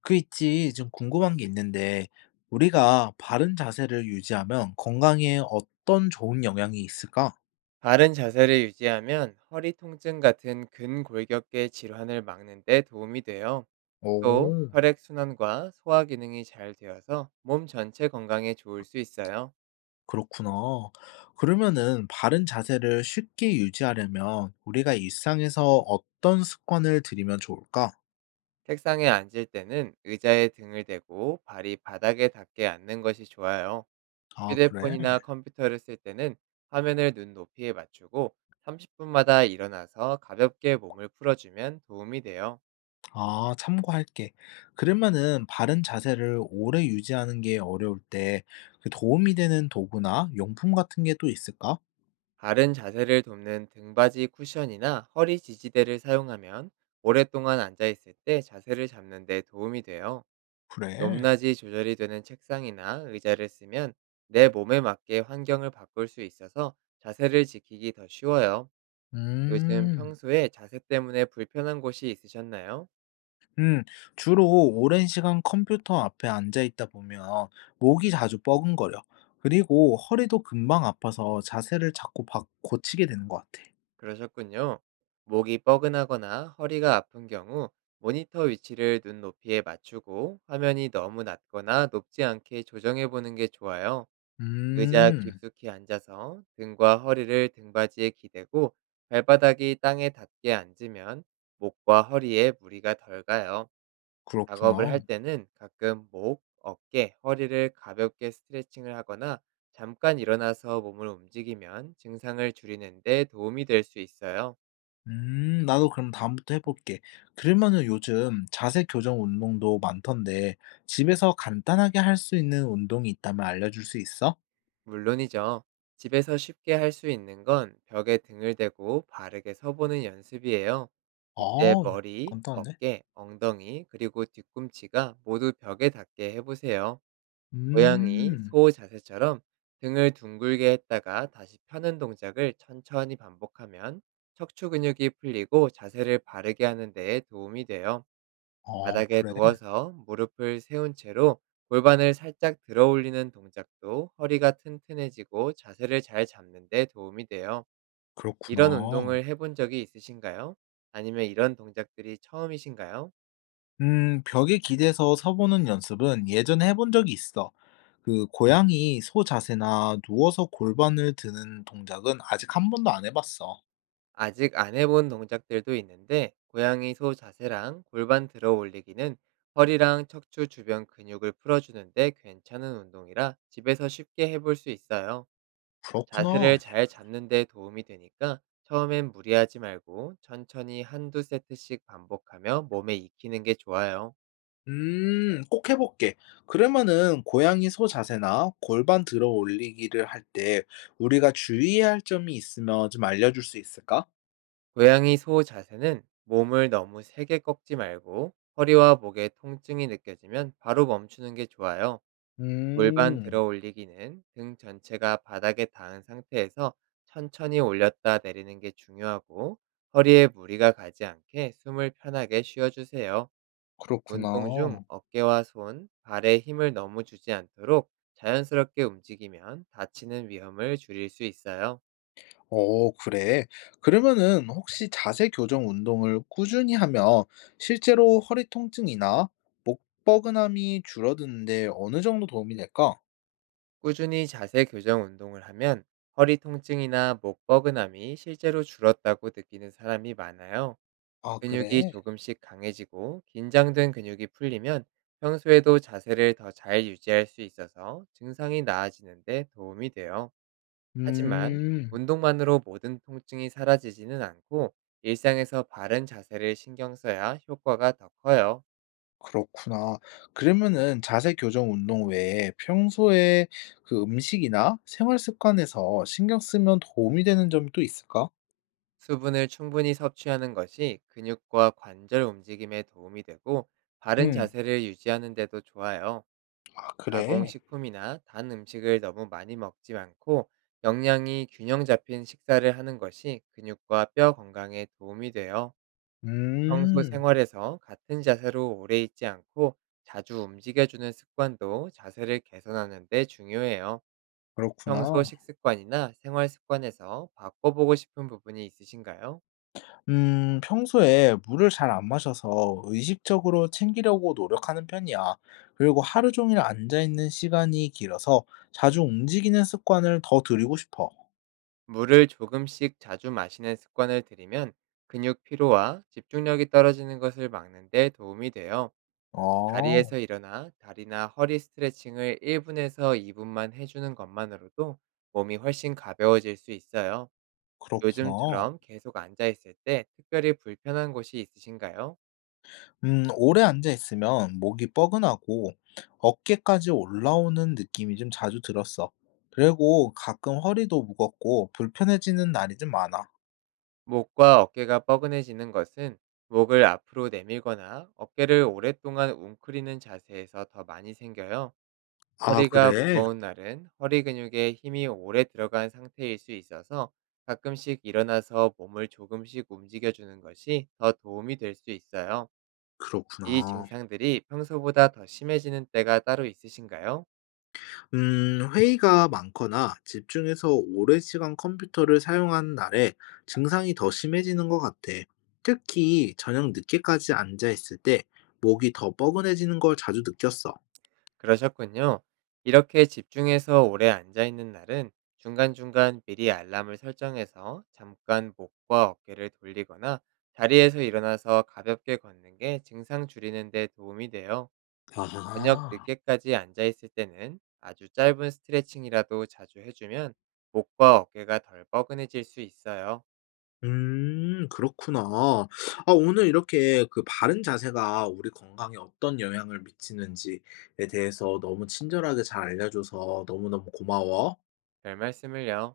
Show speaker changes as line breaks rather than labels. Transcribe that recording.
그 있지, 좀 궁금한 게 있는데, 우리가 바른 자세를 유지하면 건강에 어떤 좋은 영향이 있을까?
바른 자세를 유지하면 허리 통증 같은 근골격계 질환을 막는 데 도움이 돼요. 또
오,
혈액 순환과 소화 기능이 잘 되어서 몸 전체 건강에 좋을 수 있어요.
그렇구나. 그러면은 바른 자세를 쉽게 유지하려면 우리가 일상에서 어떤 습관을 들이면 좋을까?
책상에 앉을 때는 의자에 등을 대고 발이 바닥에 닿게 앉는 것이 좋아요.
아, 그래?
휴대폰이나 컴퓨터를 쓸 때는 화면을 눈 높이에 맞추고 30분마다 일어나서 가볍게 몸을 풀어주면 도움이 돼요.
아, 참고할게. 그러면은 바른 자세를 오래 유지하는 게 어려울 때 그 도움이 되는 도구나 용품 같은 게 또 있을까?
바른 자세를 돕는 등받이 쿠션이나 허리 지지대를 사용하면 오랫동안 앉아있을 때 자세를 잡는 데 도움이 돼요.
그래.
높낮이 조절이 되는 책상이나 의자를 쓰면 내 몸에 맞게 환경을 바꿀 수 있어서 자세를 지키기 더 쉬워요. 요즘
음.
평소에 자세 때문에 불편한 곳이 있으셨나요?
음, 주로 오랜 시간 컴퓨터 앞에 앉아 있다 보면 목이 자주 뻐근거려. 그리고 허리도 금방 아파서 자세를 자꾸 고치게 되는 것 같아.
그러셨군요. 목이 뻐근하거나 허리가 아픈 경우 모니터 위치를 눈 높이에 맞추고 화면이 너무 낮거나 높지 않게 조정해 보는 게 좋아요. 의자
음,
깊숙이 앉아서 등과 허리를 등받이에 기대고 발바닥이 땅에 닿게 앉으면 목과 허리에 무리가 덜 가요. 작업을
그렇구나.
할 때는 가끔 목, 어깨, 허리를 가볍게 스트레칭을 하거나 잠깐 일어나서 몸을 움직이면 증상을 줄이는 데 도움이 될 수 있어요.
나도 그럼 다음부터 해볼게. 그러면은 요즘 자세 교정 운동도 많던데 집에서 간단하게 할 수 있는 운동이 있다면 알려줄 수 있어?
물론이죠. 집에서 쉽게 할 수 있는 건 벽에 등을 대고 바르게 서보는 연습이에요.
아,
이때 머리,
간단하네.
어깨, 엉덩이, 그리고 뒤꿈치가 모두 벽에 닿게 해보세요. 고양이,
음,
소 자세처럼 등을 둥글게 했다가 다시 펴는 동작을 천천히 반복하면 척추 근육이 풀리고 자세를 바르게 하는 데에 도움이 돼요.
아,
바닥에
그래.
누워서 무릎을 세운 채로 골반을 살짝 들어 올리는 동작도 허리가 튼튼해지고 자세를 잘 잡는 데 도움이 돼요. 이런
그렇구나.
운동을 해본 적이 있으신가요? 아니면 이런 동작들이 처음이신가요?
벽에 기대서 서보는 연습은 예전에 해본 적이 있어. 그 고양이 소 자세나 누워서 골반을 드는 동작은 아직 한 번도 안 해봤어.
아직 안 해본 동작들도 있는데 고양이 소 자세랑 골반 들어 올리기는 허리랑 척추 주변 근육을 풀어주는데 괜찮은 운동이라 집에서 쉽게 해볼 수 있어요. 자세를
그렇구나.
잘 잡는 데 도움이 되니까 처음엔 무리하지 말고 천천히 한두 세트씩 반복하며 몸에 익히는 게 좋아요.
꼭 해볼게. 그러면은 고양이 소 자세나 골반 들어 올리기를 할 때 우리가 주의해야 할 점이 있으면 좀 알려줄 수 있을까?
고양이 소 자세는 몸을 너무 세게 꺾지 말고 허리와 목에 통증이 느껴지면 바로 멈추는 게 좋아요. 골반
음,
들어 올리기는 등 전체가 바닥에 닿은 상태에서 천천히 올렸다 내리는 게 중요하고 허리에 무리가 가지 않게 숨을 편하게 쉬어주세요.
그렇구나.
운동 중 어깨와 손, 발에 힘을 너무 주지 않도록 자연스럽게 움직이면 다치는 위험을 줄일 수 있어요.
오 그래. 그러면은 혹시 자세 교정 운동을 꾸준히 하면 실제로 허리 통증이나 목 뻐근함이 줄어드는데 어느 정도 도움이 될까?
꾸준히 자세 교정 운동을 하면 허리 통증이나 목 뻐근함이 실제로 줄었다고 느끼는 사람이 많아요.
아,
근육이
그래.
조금씩 강해지고 긴장된 근육이 풀리면 평소에도 자세를 더 잘 유지할 수 있어서 증상이 나아지는데 도움이 돼요. 하지만
음,
운동만으로 모든 통증이 사라지지는 않고 일상에서 바른 자세를 신경 써야 효과가 더 커요.
그렇구나. 그러면은 자세 교정 운동 외에 평소에 그 음식이나 생활 습관에서 신경 쓰면 도움이 되는 점이 또 있을까?
수분을 충분히 섭취하는 것이 근육과 관절 움직임에 도움이 되고 바른
음,
자세를 유지하는 데도 좋아요.
아, 그래.
가공식품이나 단 음식을 너무 많이 먹지 않고 영양이 균형 잡힌 식사를 하는 것이 근육과 뼈 건강에 도움이 돼요. 평소
음,
생활에서 같은 자세로 오래 있지 않고 자주 움직여주는 습관도 자세를 개선하는 데 중요해요. 평소
그렇구나.
식습관이나 생활 습관에서 바꿔보고 싶은 부분이 있으신가요?
평소에 물을 잘 안 마셔서 의식적으로 챙기려고 노력하는 편이야. 그리고 하루 종일 앉아 있는 시간이 길어서 자주 움직이는 습관을 더 들이고 싶어.
물을 조금씩 자주 마시는 습관을 들이면 근육 피로와 집중력이 떨어지는 것을 막는 데 도움이 돼요.
아,
자리에서 일어나 다리나 허리 스트레칭을 1분에서 2분만 해주는 것만으로도 몸이 훨씬 가벼워질 수 있어요.
그렇구나.
요즘처럼 계속 앉아 있을 때 특별히 불편한 곳이 있으신가요?
오래 앉아 있으면 목이 뻐근하고 어깨까지 올라오는 느낌이 좀 자주 들었어. 그리고 가끔 허리도 무겁고 불편해지는 날이 좀 많아.
목과 어깨가 뻐근해지는 것은 목을 앞으로 내밀거나 어깨를 오랫동안 웅크리는 자세에서 더 많이 생겨요.
아,
허리가
그래?
무거운 날은 허리 근육에 힘이 오래 들어간 상태일 수 있어서 가끔씩 일어나서 몸을 조금씩 움직여주는 것이 더 도움이 될 수 있어요. 이
그렇구나.
증상들이 평소보다 더 심해지는 때가 따로 있으신가요?
회의가 많거나 집중해서 오랜 시간 컴퓨터를 사용하는 날에 증상이 더 심해지는 것 같아. 특히 저녁 늦게까지 앉아 있을 때 목이 더 뻐근해지는 걸 자주 느꼈어.
그러셨군요. 이렇게 집중해서 오래 앉아 있는 날은 중간중간 미리 알람을 설정해서 잠깐 목과 어깨를 돌리거나 자리에서 일어나서 가볍게 걷는 게 증상 줄이는 데 도움이 돼요. 저녁
아하.
늦게까지 앉아 있을 때는 아주 짧은 스트레칭이라도 자주 해주면 목과 어깨가 덜 뻐근해질 수 있어요.
그렇구나. 아, 오늘 이렇게 그 바른 자세가 우리 건강에 어떤 영향을 미치는지에 대해서 너무 친절하게 잘 알려줘서 너무너무 고마워.
별 말씀을요.